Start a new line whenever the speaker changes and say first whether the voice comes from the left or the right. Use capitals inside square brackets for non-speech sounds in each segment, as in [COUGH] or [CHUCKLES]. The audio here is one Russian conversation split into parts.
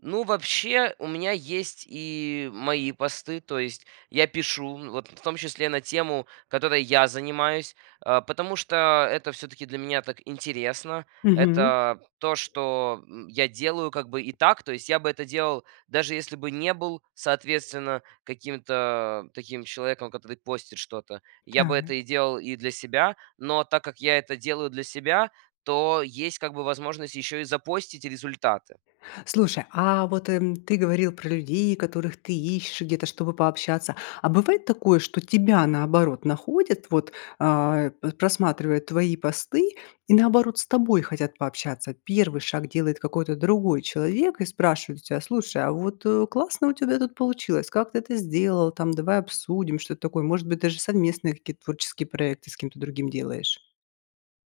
right: Ну, вообще, у меня есть и мои посты. То есть я пишу, м, вот, в том числе на тему, которой я занимаюсь, а, потому что это всё-таки для меня так интересно.
left: Мгм.
right: Это то, что, м, я делаю как бы и так. То есть я бы это делал, даже если бы не был, соответственно, каким-то таким человеком, который постит что-то. Я бы это и
left: Так.
right: делал и для себя. Но так как я это делаю для себя, то есть как бы возможность еще и запостить результаты.
left: Слушай, а вот, эм, ты говорил про людей, которых ты ищешь где-то, чтобы пообщаться. А бывает такое, что тебя, наоборот, находят, вот, а, п просматривая твои посты, и, наоборот, с тобой хотят пообщаться? Первый шаг делает какой-то другой человек, и спрашивает у тя: "Слушай, а вот, э, классно у тебя тут получилось. Как ты это сделал там, давай обсудим?"- что-то такое? Может быть, даже совместные какие-то творческие проекты с кем-то другим делаешь?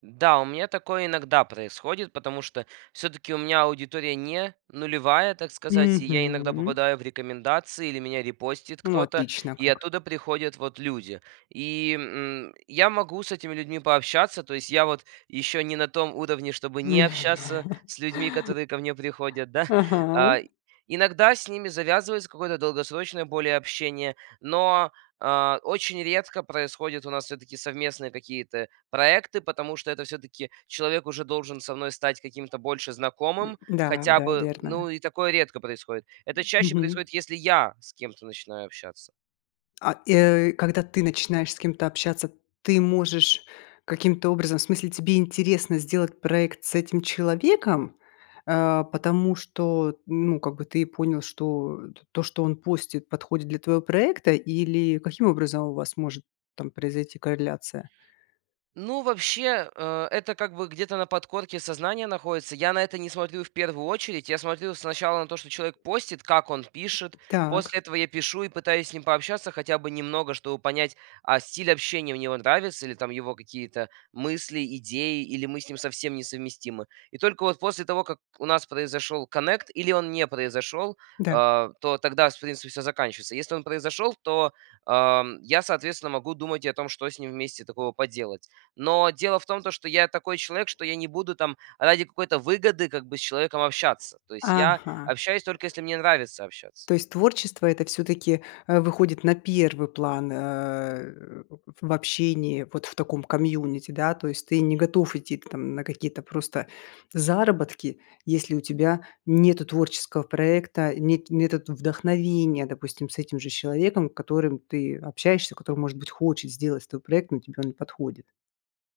right: Да, у меня такое иногда происходит, потому что всё-таки у меня аудитория не нулевая, так сказать, и я иногда
left: Мгм.
right: попадаю в рекомендации, или меня репостит
left: Ну,
right: кто-то.
left: отлично
right: И
left: как.
right: оттуда приходят вот люди. И, м, я могу с этими людьми пообщаться. То есть я вот еще не на том уровне, чтобы не общаться с людьми,
left: [CHUCKLES]
right: которые ко мне приходят, да. [CHUCKLES] А
left: Ага.
right: иногда с ними завязывается какой-то долгосрочное более общение. Но, а, очень редко происходят у нас всё-таки совместные какие-то проекты, потому что это всё-таки человек уже должен со мной стать каким-то больше
left: М,
right: знакомым,
left: да,
right: хотя
left: да,
right: бы, м.
left: верно.
right: Ну и такое редко происходит. Это
left: М.
right: чаще
left: Мгм.
right: происходит, если я с кем-то начинаю общаться.
left: А, и, э, когда ты начинаешь с кем-то общаться, ты можешь каким-то образом в смысле, тебе интересно сделать проект с этим человеком, а, потому что, ну, как бы ты и понял, что то, что он постит, подходит для твоего проекта, или каким образом у вас может там произойти корреляция?
right: Ну, вообще, э, это, как бы, где-то на подкорке сознания находится. Я на это не смотрю в первую очередь. Я смотрю сначала на то, что человек постит, как он пишет.
left: Так.
right: После этого я пишу и пытаюсь с ним пообщаться хотя бы немного, чтобы понять, а, стиль общения у него нравится или там его какие-то мысли, идеи, или мы с ним совсем несовместимы. И только вот после того, как у нас произошел коннект, или он не произошел,
left: Да.
right: а, то тогда, в принципе, всё заканчивается. Если он произошел, то, ам, я, соответственно, могу думать и о том, что с ним вместе такого поделать. Но дело в том, то что я такой человек, что я не буду там ради какой-то выгоды как бы с человеком общаться. То есть я
left: Ага.
right: общаюсь, только если мне нравится общаться.
left: То есть творчество это, всё-таки, а, выходит на первый план, э, в общении, вот в таком комьюнити, да? То есть ты не готов идти там на какие-то просто заработки, если у тебя нету творческого проекта, нет нету в вдохновения, допустим, с этим же человеком, которым ты общаешься, который, может быть, хочет сделать с тобой проект, но тебе он не подходит?